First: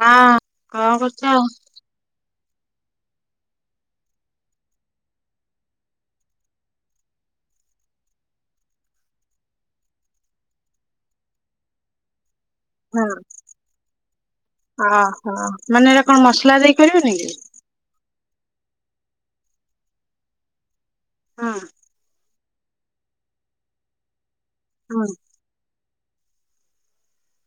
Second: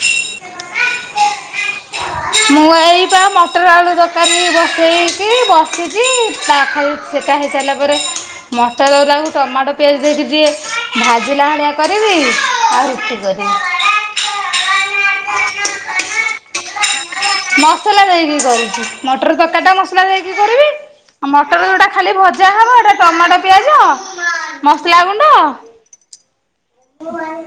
ହଁ କଣ କରୁଛ? ମୁଁ ଏଇପା ମଟର ଆଳୁ ତରକାରୀ ବସେଇକି ବସିଛି ତା ଖାଇ ସେଟା ହେଇସାରିଲା ପରେ ମଟର ଗୁରାକୁ ଟମାଟୋ ପିଆଜ ଦେଇକି ଟିକେ ଭାଜିଲା ଭଳିଆ କରିବି। ଆଉ ରୁଟି କରିବି ହଁ ଓହୋ ମାନେ ଏଟା କଣ ମସଲା ଦେଇ କରିବେନି କି? ମସଲା ଦେଇକି କରୁଛି ମଟର ତରକାରୀ ଟା ମସଲା ଦେଇକି କରିବି ଆଉ ହଁ ମଟର ଯୋଉଟା ଖାଲି ଭ ଯାହା ହେବ ଏଟା ଟମାଟୋ, ପିଆଜ, ମସଲା ହଁ ଗୁଣ୍ଡ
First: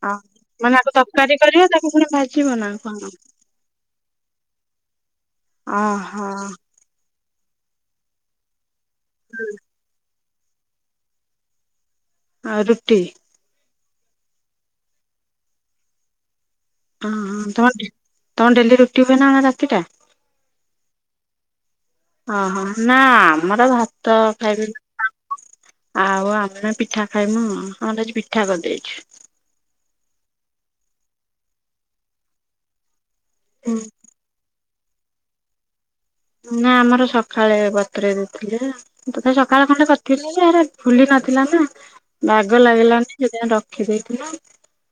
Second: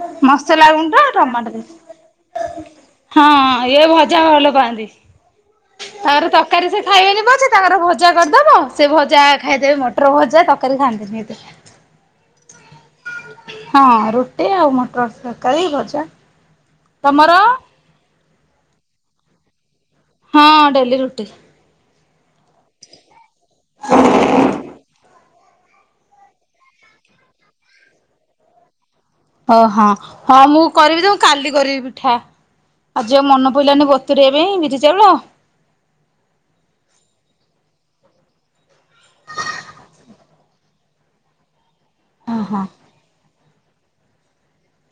ଅ ମସଲା ମାନେ ଆକୁ ଗୁଣ୍ଡ ତରକାରୀ ଟମାଟୋ କରିବ ତାକୁ ପୁଣି ଭାଜିବ ନା ଦେଇକି କଣ? ହଁ ଇଏ ଭଜା ଭଲ ପାଆନ୍ତି। ଓହୋ ତାପରେ ତରକାରୀ ସେ ଖାଇବେନି ପଛେ ତାଙ୍କର ଭଜା କରିଦବ ସେ ଭଜା ଖାଇଦେବେ ମଟର ଭଜା ତରକାରୀ ଖାଆନ୍ତିନି ଏତେ। ଆ ରୁଟି ହଁ ରୁଟି ଆଉ ମଟର ତରକାରୀ ଭଜା। ହଁ ତମର? ତମ ତମ ଡେଲି ରୁଟି ହୁଏନା କଣ ରାତିଟା? ହଁ ଡେଲି ରୁଟି। ଓହୋ ନା ଆମର ଭାତ ଖାଇବେ। ଆଉ ଆମ ପିଠା ଖାଇମୁ ଆମର ପିଠା କରିଦେଇଛୁ। ଓହଁ ହଁ ମୁଁ କରିବି ତ ମୁଁ କାଲି କରିବି ପିଠା। ଆଜି ଆଉ ମନ ପଇଲାନି ବ ଚୁରିବା ପାଇଁ ବିରି ଚାଉଳ ନା ଆମର ସକାଳେ ବତୁରାଇ ଦେଇଥିଲେ। ଗୋଟେ ସଖାଳେ ଖଣ୍ଡେ କରିଥିଲି ଯେ ହେରା ଫୁଲି ନଥିଲା ନା। ହଁ ହଁ। ବାଗ ଲାଗିଲାନି ସେଥିପାଇଁ ରଖିଦେଇଥିଲୁ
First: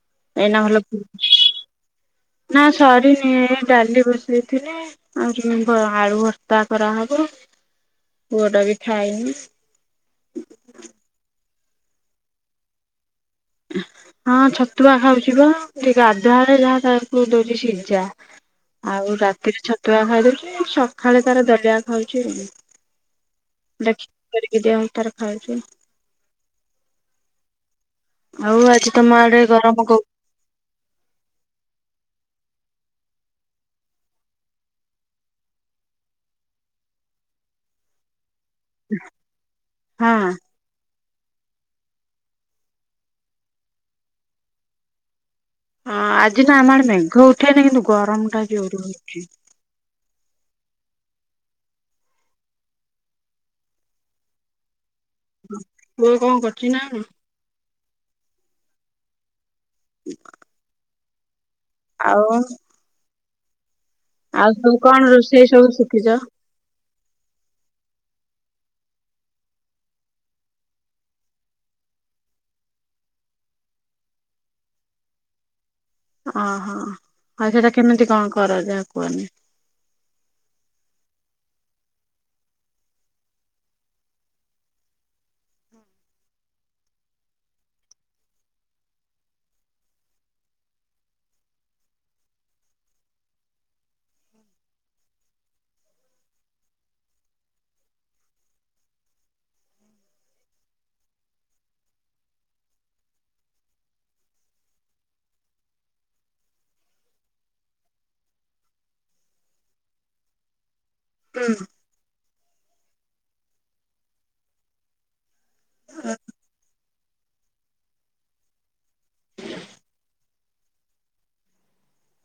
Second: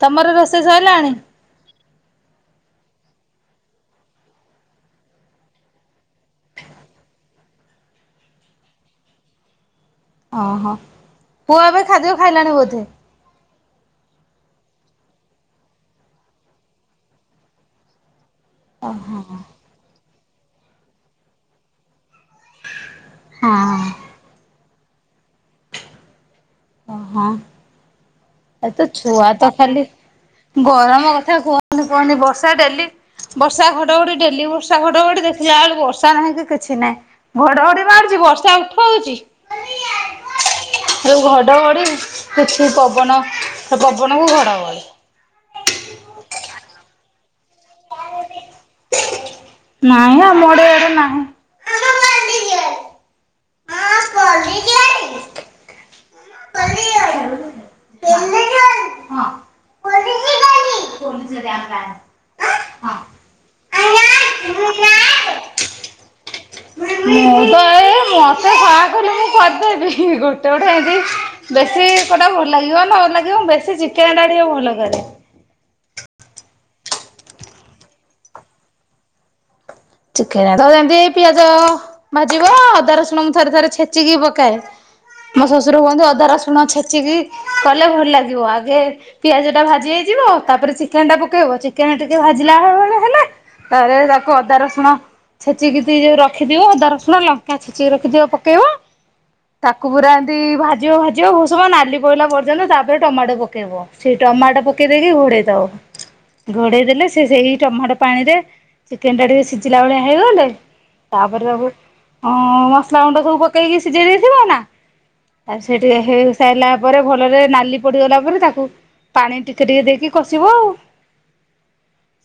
ତମର ରୋଷେଇ ଭଲ ସରିଲାଣି ଫୁଲୁଛି। ନା ସରିନି ଏ ଡାଲି ବସେଇଥିଲି ଆଉ [unintelligible] ଆଳୁ ଭର୍ତ୍ତା କରାହବ, ପୁଅଟା ବି ଖାଇନି। ଓହୋ, ପୁଅ ଏବେ ଖାଦ୍ୟ ଖାଇଲାଣି ବୋଧେ? ହଁ ଛତୁଆ ଖାଉଛି ବା ଟିକେ ଗାଧୁଆଳେ ଯାହା ତାକୁ ଦଉଛି ସିଝା। ଓହୋ ଆଉ ରାତିରେ ଛତୁଆ ଖାଇଦଉଛି ସଖାଳେ ତାର ଦଲିଆ ଖାଉଛି ଆଉ। ହଁ ଦେଖିକି କରି ଦିଆ ହଉଚି ତାର ଖାଉଛି। ଅ ହଁ। ଆଉ ଏ ତ ଆଜି ତମ ଛୁଆ ଆଡେ ତ ଗରମ ଖାଲି କ ଗରମ କଥା କୁହନି କୁହନି ବର୍ଷା ଡେଲି ବର୍ଷା ଘଡଘଡି ଡେଲି ବର୍ଷା ଘଡଘଡି ଦେଖିଲାଳକୁ ବର୍ଷା ନାହିଁ କି କିଛି ନାହିଁ। ଘଡଘଡି ମାରୁଚି ବର୍ଷା ଉଠ ହଁ। ଯୋଉ ଘଡଘଡି କିଛି ପବନ ସେ ପବନକୁ ଘଡ ଘଡି ହଁ ଆଜିଟା ଆମ ଆଡେ ମେଘ ଉଠେଇନି କିନ୍ତୁ ଗରମଟା ଜୋରେ ହଉଛି। ନାଇଁ ହେ ଆମ ଆଡ଼େ ଇଆଡ଼େ ନାହିଁ। [inaudible] ପୁଅ କଣ କରୁଛି ନା କଣ? [inaudible] [inaudible] ଆଉ [inaudible] ଆଉ ସବୁ କଣ ରୋଷେଇ ସବୁ ଶିଖିଛ? ମୁଁ ତ ଏ ଏ ମତେ ଯାହା କଲେ ମୁଁ କରିଦେବି ଗୋଟେ ଗୋଟେ ଏନ୍ତି ବେଶୀ କୋଉଟା ଭଲ ଲାଗିବ ନ ଲାଗିବ ମୁଁ ବେଶୀ ଚିକେନ ତା ଟିକେ ଭଲ କରେ। ଅ ହଁ ଆଉ ସେଇଟା କେମିତି କଣ କର ଯାହା କୁହନି? ଚିକେନ ଧର ଯେମିତି ପିଆଜ ଭାଜିବ ଅଦା ରସୁଣଙ୍କୁ ଥରେ ଥରେ ଛେଚିକି ପକାଏ ମୋ ଶ୍ୱଶୁର କୁହନ୍ତି ଅଦା ରସୁଣ ଛେଚିକି କଲେ ଭଲ ଲାଗିବ ଆଗେ ପିଆଜ ଟା ଭାଜି ହେଇଯିବ ତାପରେ ଚିକେନ ଟା ପକେଇବ ଚିକେନ ଟିକେ ଭାଜିଲା ଭଳିଆ ହେଲେ ପରେ ତାକୁ ଅଦା ରସୁଣ ଣ ଛେଚିକି ଯଦି ଇଏ ରଖିଥିବ ଅଦା ରସୁଣ ଲଙ୍କା ଛେଚିକି ରଖିଥିବ ପକେଇବ ତାକୁ ପୁରା ଏମିତି ଭାଜିବ ଭାଜିବ ବହୁତ ସମୟ ନାଲି ପଇଲା ପର୍ଯ୍ୟନ୍ତ ତାପରେ ଟମାଟୋ ପକେଇବ। ସେ ଟମାଟୋ ପକେଇ ଦେଇକି ଘୋଡେଇ ଦବ। ଘୋଡେଇ ଦେଲେ ସେ ସେଇ ଟମାଟୋ ପାଣିରେ ଚିକେନ ଟା ଟିକେ ସିଝ ଝିଲା ଭଳିଆ ହେଇଗଲେ ତାପରେ ତାକୁ ହଁ ମସଲା ଗୁଣ୍ଡ ସବୁ ପକେଇକି ସିଝେଇ ଦେଇଥିବ ନା ଆ ସିଏ ଟିକେ ହେଇ ସାଇଲା ପ ପରେ ଭଲରେ ନାଲି ପଡିଗଲା ପରେ ତାକୁ ପାଣି ଟିକେ ଟିକେ ଦେଇକି କଷିବ ଆଉ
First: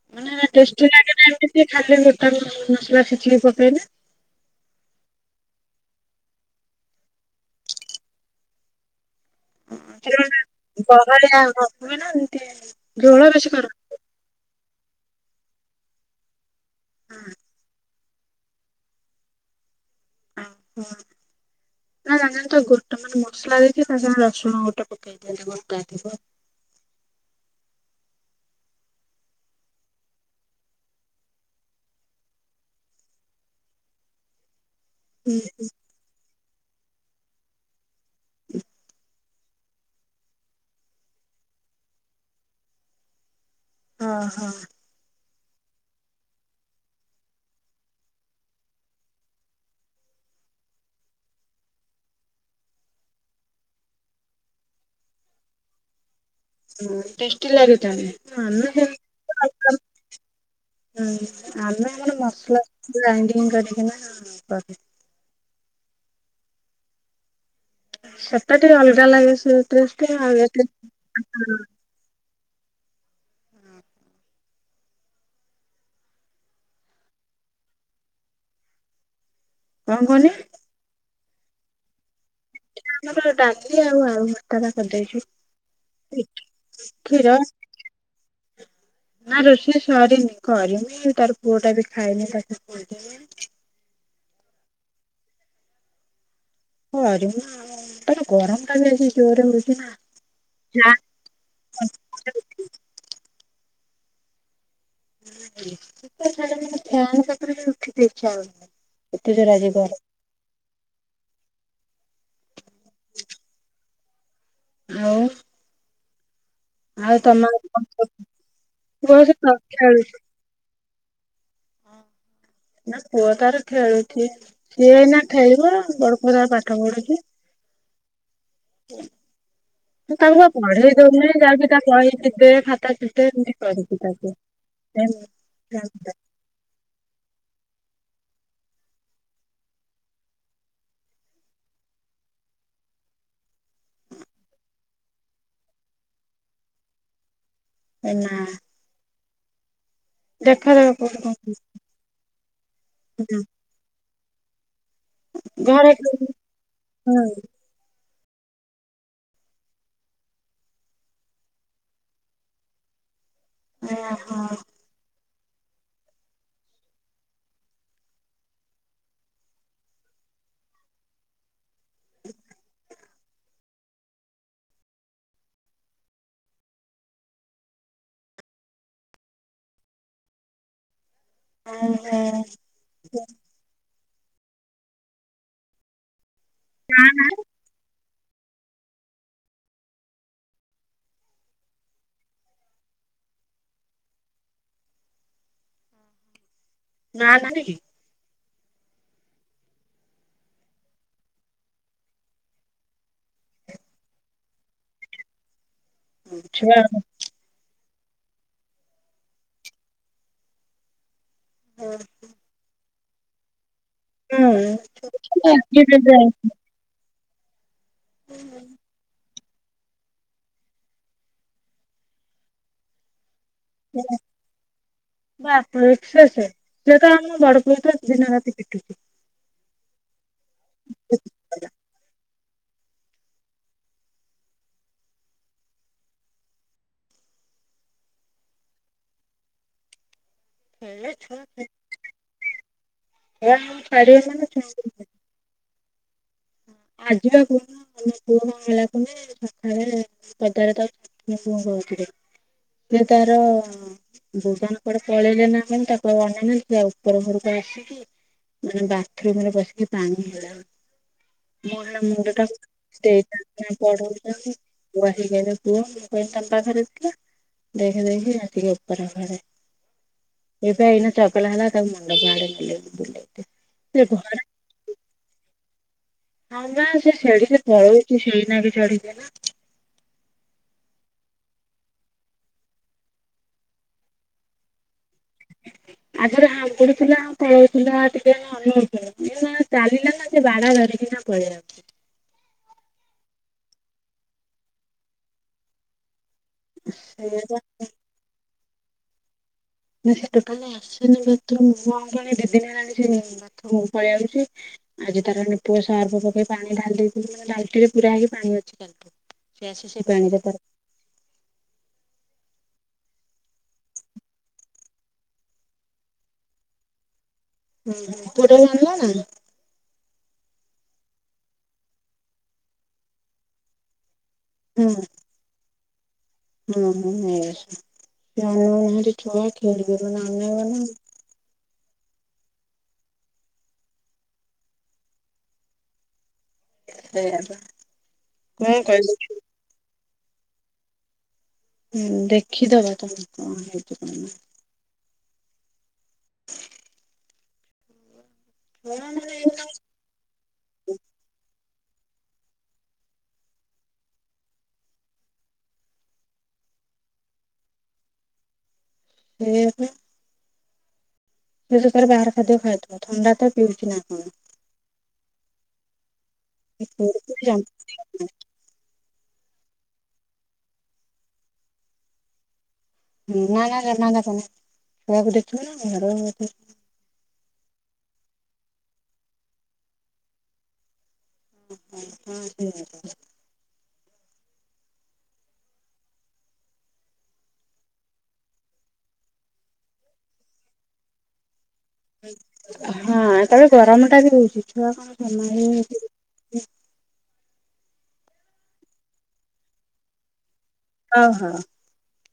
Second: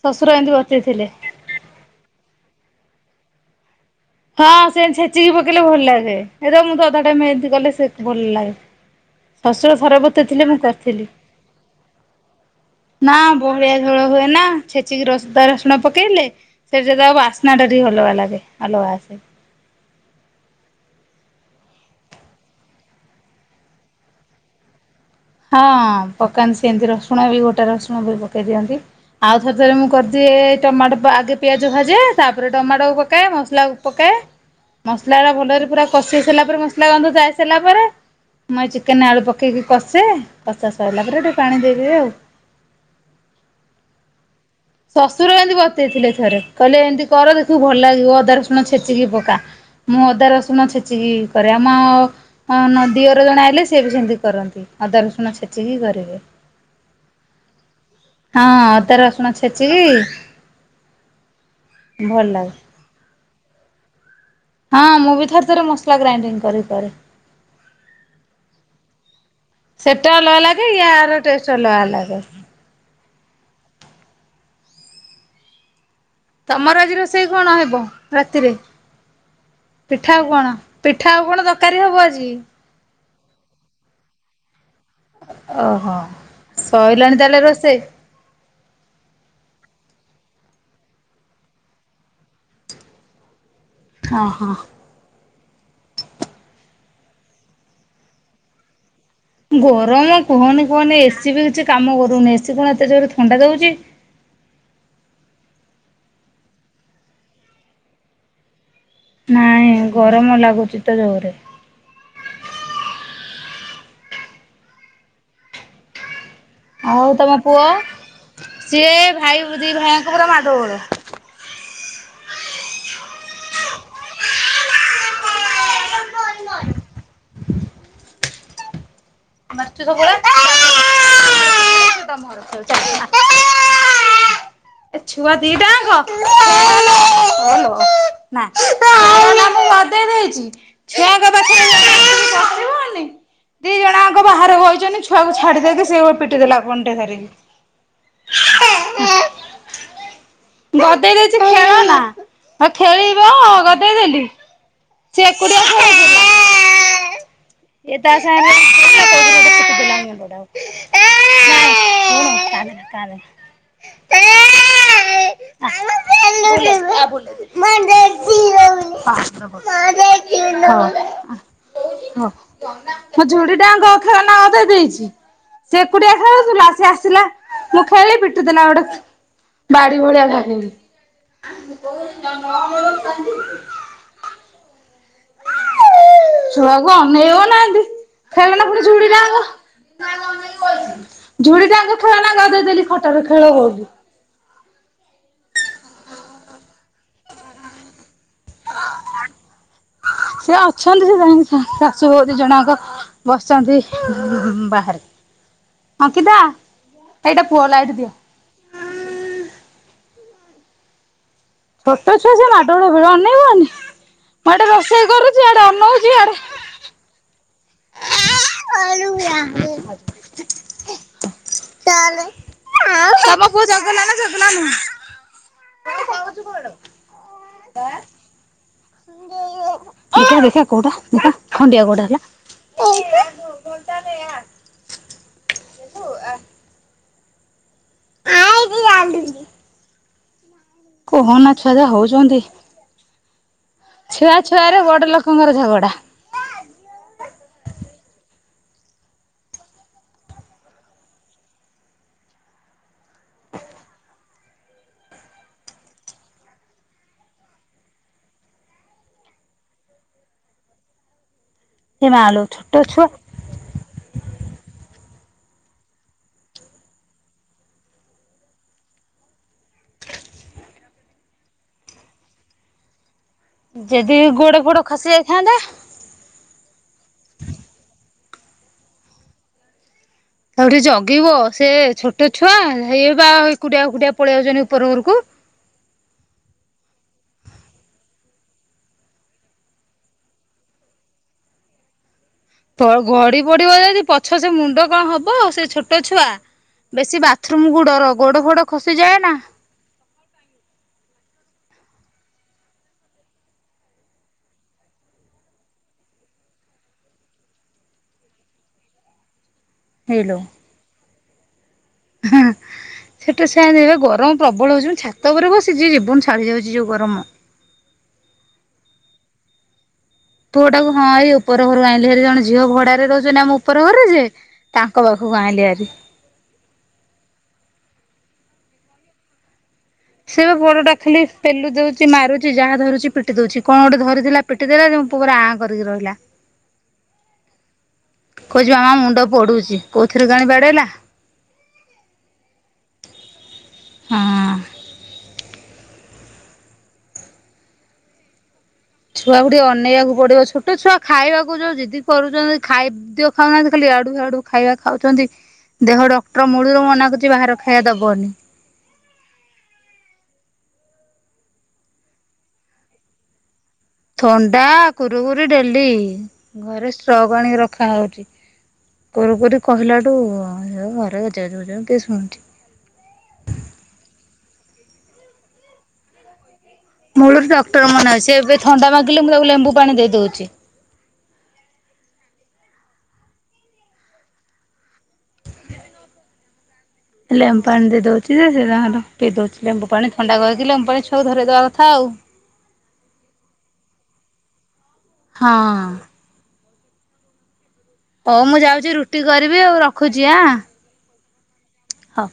ଶ୍ୱଶୁର ମାନେ ଏମିତି ଟେଷ୍ଟି ବତେଇଥିଲେ। ଲାଗେ ନା ଏମିତି? ଟିକେ ଖାଲି ଗୋଟା [unintelligible] ମସଲା ଛେଚିକି ପକେଇବେ ହଁ ସେନ୍ତି ଛେଚିକି ପକେଇଲେ ଭଲ ଲାଗେ ଏ ତ ମୁଁ ତ ଅଧା ଟାଇମ୍ ଏମତି କଲେ ସେ ଭଲ ଲାଗେ। ଶ୍ଵଶୁର ଥରେ ବତେଇଥିଲେ ମୁଁ କରିଥିଲି ବହଳିଆ ହୁଏ ନା ଏମିତି ନା ଝୋଳ ବେଶୀ କର ବହଳିଆ ଝୋଳ ହୁଏ ନା ଛେଚିକି ରସ୍ ଅଦା ରସୁଣ ପକେଇଲେ ସେଠୁ ସେ ତା ବାସ୍ନା ଟା ଟିକେ ଭଲ ବାଲା ଦିଏ। ଆଲୋ ଆସେ। ହୁଁ ନାଁ ଜଣିଚନ୍ତି ତ ଗୋଟେ ମାନେ ମସଲା ଦେଇକି ତା ସାଙ୍ଗେ ରସୁଣ ଗୋଟେ ପକେଇକି ହେଲା। ହଁ ପକାନ୍ତି ସେନ୍ତି ରସୁଣ ବି ଗୋଟା ରସୁଣ ବି ପକେଇ ଦିଅନ୍ତି। ଆଉ ଥରେ ଥରେ ମୁଁ କରିଦିଏ ଟମାଟ ପ ଆଗେ ପିଆଜ ଭାଜେ ତାପରେ ଟମାଟକୁ ପକାଏ ମସଲାକୁ ପକାଏ। ମସଲାଟା ହୁଁ ଭଲରେ ପୁରା କଷି ହେଇ ସାରିଲା ପରେ ମସଲା ଗନ୍ଧ ଯାଇସାରିଲା ପରେ ମୁଁ ଏଇ ଚିକେନେ ଆଳୁ ପ କେଇକି କଷେ କଷା ସଇଲା ପରେ ଟିକେ ପାଣି ଦେଇଦେବି ଆଉ। ହଁ ହଁ। ଶଶୁର ଏନ୍ତି ବତେଇଥିଲେ ଥରେ କହିଲେ ଏନ୍ତି କର ଦେଖିବୁ ଭଲ ଲାଗିବ ଅଦା ରସୁଣ ଛେଚିକି ପକା। ମୁଁ ଅଦା ରସୁଣ ଛେଚିକି କରେ ଆମ ହଁ ଦିଅର ନ ଜଣେ ଆଇଲେ ସିଏ ବି ସେମତି କରନ୍ତି ଅଦା ରସୁଣ ଛେଚିକି କରିବେ। ହୁଁ ଟେଷ୍ଟୀ ଲାଗେ ହଁ ତାହାଲେ? ଅଦା ରସୁଣ ଛେଚିକି [unintelligible] ହୁଁ ଆମେ ଆମର ଭଲ ଲାଗେ। ମସଲା ଗ୍ରାଇଣ୍ଡିଙ୍ଗ୍ କରିକିନା କ ହଁ ମୁଁ ବି ଥରେ ଥରେ ମସଲା ଗ୍ରାଇଣ୍ଡିଂ କରି କରେ। ସେଟା ଟିକେ ଅଲଗା ଲାଗେ ସେଇ ଟେଷ୍ଟ୍ ଟା ଆଉ ଏଟା ଆଲାଗେ। ତମର ଆଜି ରୋଷେଇ କଣ ହେବ ରାତିରେ ପିଠା ଆଉ କୁହନି? କଣ? ପିଠା ଆଉ କଣ ତରକାରୀ ହବ ଆଜି? ଆମର ଡାଲିି ଆଉ ଆଳୁ ଭ ତାର କରି ଓହୋ ଦେଇଚି ଇ ସଇଲାଣି କ୍ଷୀର ତାହେଲେ ରୋଷେଇ ନାଁ ରୋଷେଇ ସରିନି କରିମି ତାରେ ପୁଅଟା ବି ଖାଇନେଇ ତାକୁ ଖୋଇଦେମି। ହଁ ହଁ। କରିମି ଆଉ ତାରେ ଗରମଟା ବି ଆଜି ଜୋରେ ହଉଛି ନା। ଗରମ କୁହନି ଫ୍ୟାନ କୁହନି ଏ ସି ବି କିଛି କାମ କରୁନି ଏ ସି କଣ ଏତେ ଜୋରେ ଥଣ୍ଡା ଦଉଚି? ଟିକେ ଛାଡ଼ୁନି ସେ ଫ୍ୟାନ୍ ପାଖରୁ ବି ଉଠିତେ ଇଚ୍ଛା ହୋଉନେଇ। ନାଇଁ ଗରମ ଲାଗୁଚି ତ ଜୋରେ। ଆଉ ଆଉ ତମ ପୁଅ ଆଡେ କଣ ସବୁ ସିଏ ପୁଅ ସେ ତ ଭାଇ ଦି ଭାଇ ଆଙ୍କ ପୁରା ମାଡ଼ ବୋଳ। ହଁ। ନାଁ ପୁଅ ତାର ଖେଳୁ ଠିଏ ସିଏ ଏଇନା ଖେଳିବ ବଡ଼ ପୁଅ ତାର ମାଡ଼ଗୋଳ। ପାଠ ପଢ଼ୁଛି। ହୁଁ। ମାଟ୍ରିକ ପ ସିଏ ତାକୁ ବା ପଢ଼େଇ ଦୋଉନେଇ ଯାଉଚି ତା ପହି ତମ ଘର ଚିରଦେ ଖେଳ ଚାଲ ଖାତା ଚିରଦେ ଏମିତି କରୁଚି ତାକୁ। ଆ। ଏ ଛୁଆ ଦିଟା ଆଙ୍କ ନାଁ କଡ଼ନା ମୁଁ ମଦେଇ ଦେଇଚି। ଛୁଆଙ୍କ ପାଖରେ ଜଣେ ଆସିକି ବସିବନେଇ ଦି ଜଣଆ ଙ୍କ ବାହରେ ବଇଚନି ଛୁଆକୁ ଛାଡ଼ି ଦେଇକି ସିଏ ଓ ପିଟି ଦେଲା କଣ୍ଟେ ଧରିକି। ଏ ନାଁ। ଦେଖାଯାଉ ଗଦେଇ ଦେଇଚି କୋଉଠି ଖେଳନା ହେ ଖେଳିବ କଣ ଗଦେଇଦେଲି। ସିଏ ଘରେ ଏକୁଟିଆ ଓହୋ ଖେଳୁଥୁଲା। ଇଏ ତା ସାଙ୍ଗରେ ଯେମିତି ଖେଳିଲା କୋଉଥିରେ ଗୋଟେ ପିଟିଦେଲା ମୁଣ୍ଡଟାକୁ। ନାଇଁ ଶୁଣୁ କାନ୍ଦେନା କାନ୍ଦେନା। ଆ [unintelligible] [inaudible] [inaudible] [inaudible] [inaudible] [inaudible] [inaudible] [inaudible] ନା ନାନୀ କି? ସେ ଅଛନ୍ତି ସେ ଯାଇଁକି ଶା-ଶାଶୁ ବହୁ ଦି ଜଣ ଯାଙ୍କ। ବସିଚନ୍ତି ବୁ-ବୁ ବାହାରେ। ଛୁଆ ହୁଁ [inaudible] [inaudible] [inaudible] ତମ ପୁଅ ଚଗଲା ନା ଚଗଲା ନୁହଁ? [unintelligible] [inaudible] [inaudible] [inaudible] କହନା ଛୁଆ ଯାହା ହଉଚନ୍ତି ଖେଳେ ଛାଡିବେ ଛୁଆ ମାନେ ଛୁଆରେ ବଡ ଛୁଆଙ୍କୁ ଲୋକ ଙ୍କର ଝଗଡ଼ା। ଆଜି ପା କହୁଥିଲୁ [unintelligible] ସିଏ ତାର ଦୁକାନ କୁଆଡେ ପଳେଇଲେ ନା କଣ ତାକୁ ଆଉ ଅନେଇବେ ସିଏ ଆଉ ଉପର ଘରକୁ ଆସିକି ମାନେ ବାଥରୁମ୍ ରେ ପସିକି ପାଣି ହେଲା ମୁଁ ସିଆଡେ ଏ ମୁଣ୍ଡ ମାଲୋ ଟାକୁ ଛୋଟ ଛୁଆ [unintelligible] ପଢଉଚନ୍ତି ବଉ ଆସିକି କହିଲେ ପୁଅ ମୁଁ କହିଲି ତମ୍ ପାଖରେ ଥିଲା। ଦେଖେ ଦେଖେ ଆସିକି ଉପର ଘରେ। ସେ ଏଇନା ଚଗଲା ହେଲା ତାକୁ ମଣ୍ଡପ ଆଡେ ନେଲି ବୁଲେଇଲି। ଯେଦି ଗୋଡ ଫୋଡ ଖସି ଯାଇଥାନ୍ତା? ହଁ ପା ସେ ସେଡିରେ ପଳଉଚି [unintelligible] ନାକେ ଚଢିକି ନା। ତାକୁ ଟିକେ ଜଗିବ ସେ ଛୋଟ ଛୁଆ ହେଇ ବା ଏକୁଟିଆ ଏକୁଟିଆ ପଳେଇ ଆଉଚନ୍ତି ଉପର ଘରକୁ। ଆଗୁରୁ [unintelligible] ଥିଲା ପଳଉ ଥିଲା ଟିକିଏ ଇଏ ଏଇନା ଚାଲିଲା ନା ସେ ବାଡା ଧରିକିନା ପଳେଇଆସୁଚି। ତ-ଗଡି ପଡିବ ଯଦି ପଛ ସେ ମୁଣ୍ଡ କଣ୍ ହବ ସେ ଛୋଟ ଛୁଆ। ବେଶୀ ସେଇଆ ବା ବାଥରୁମ୍ କୁ ଡର ଗୋଡ ଫୋଡ ଖସିଯାଏ ନା। ନାଁ ସେ ଟୋଟାଲି ଆସେନି ବାଥରୁମ୍ କୁ କଣ୍ କେଜାଣି ଦି ଦିନି ହେଲାଣି ସେ ବାଥରୁମ୍ କୁ ପଳେଇଆଉଚି। ଆଜି ତାର ଡେଟଲ୍ ସର୍ଫ ପକେଇ ପାଣି ଢାଲି ଦେଇଥିଲି ମାନେ ବାଲ୍ଟି ରେ ପୁରା ହେଇ ପାଣି ଅଛି କାଲିଠୁ। ସିଏ ଆସି ସେଇ ପାଣିରେ ପହଁ ହାଁ- ହାଁ। ସେଟା ସେ [unintelligible] ଗରମ୍ ପ୍ରବଳ ହଉଚି ଛାତ ଉପରେ ବସିିଚି ଜୀବନ ଛାଡ଼ି ଯାଉଚି ଯଉ ଗରମ। ପୁଅ ଟାକୁ ଆଣିଲ ନା? ପୁଅ ଟାକୁ ହଁ ଏଇ ଉପର ଘରୁ ଆଇଁଲି ହାରି ଜଣେ ଝିଅ ଭଡାରେ ରହୁଚନ୍ତି ଆମ ଉପର ଘରରେ ଯେ ହଁ ତାଙ୍କ ପାଖ ହଉ ଆଇଁଲି ଭାରି। ସେ ବା ପୁଅଟା [unintelligible] ଖାଲି ପେଲୁ ଦେଉଚି ମାରୁଚି ଯାହା ଧରୁଚି ପିଟି ଦେଉଚି। କଣ ଗୋଟେ ଧରିଥିଲା ପିଟି ଦେଲା ଯେ ମୋ ପୁଅ ପୁରା ଆଁ କରିକି ରହିଲା। ସେଇଆ ପା କହୁଚି କଣ ମାମ କହିବି ମୁଣ୍ଡ ପୋଡୁଚି। କୋଉଥିରେ କେଜାଣି ବାଡେଇଲା। ହୁଁ। ଦେଖିଦବ ତମେ କଣ ହେଇଚି କଣ ହଁ। ନାଇଁ। ମାନେ ଛୁଆ କୁ ଟିକେ ଏଇନା ଅନେଇବାକୁ ପଡିବ ଛୋଟ ଛୁଆ ଖାଇବାକୁ ଯୋଉ ଯିଦି କରୁଛନ୍ତି ଖାଇ ଖାଦ୍ୟ ଖାଉନାହାନ୍ତି ଖାଲି ଇଆଡୁ ହିୟାଡୁ ଖାଇବା ଖାଉଚନ୍ତି। ଦେହ ଡକ୍ଟର ମୂଳରୁ ମନା କରୁଚି ବାହାର ଖାଇବା ଦବନି। ସେଇଆ ପା। ସେତ ତାହାର ବାହାର ଖାଦ୍ୟ ଖାଇଥିବ। ଥଣ୍ଡା ତ ପିଉଚି ନା। କଣ। ଥଣ୍ଡା କୁରୁକୁରି ଡେଲି। ଘରେ ଷ୍ଟ୍ରକ ଆଣିକି ରଖାହଉଚି। କୁରୁକୁରି କହିଲାଠୁ ଘରେ ଗେଜେ ଗେଜେ ହଉଛନ୍ତି କିଏ ଶୁଣୁଚି। [unintelligible] ମୂଳୁରୁ ଡକ୍ଟର ମନା କରିଚି। ଏବେ ଥଣ୍ଡା ମାଗିଲେ ମୁଁ ତାକୁ ଲେମ୍ବୁ ପାଣି ଦେଇଦଉଚି। [unintelligible] ଲେମ୍ୱୁ ପାଣି ଦେଇ ଦଉଚି ଯେ ସେ ତାଙ୍କର ପିଇ ଦଉଚି ଲେମ୍ବୁ ପାଣି ଥଣ୍ଡା କହିକି ଲେମ୍ବୁ ପାଣି ଛୁଆକୁ ଧରେଇଦେବା କଥା ଆଉ। ହଁ ତାପରେ ଗରମ ଟା ବି ହଉଚି ଛୁଆ କଣ ସମ୍ହାଲିହେବେ ହଁ ହେଇଥିରେ। ହଉ ମୁଁ ଯାଉଚି ରୁଟି କରିବି ଆଉ ରଖୁଚି ଆଁ। ହଁ ହଁ। ହଉ।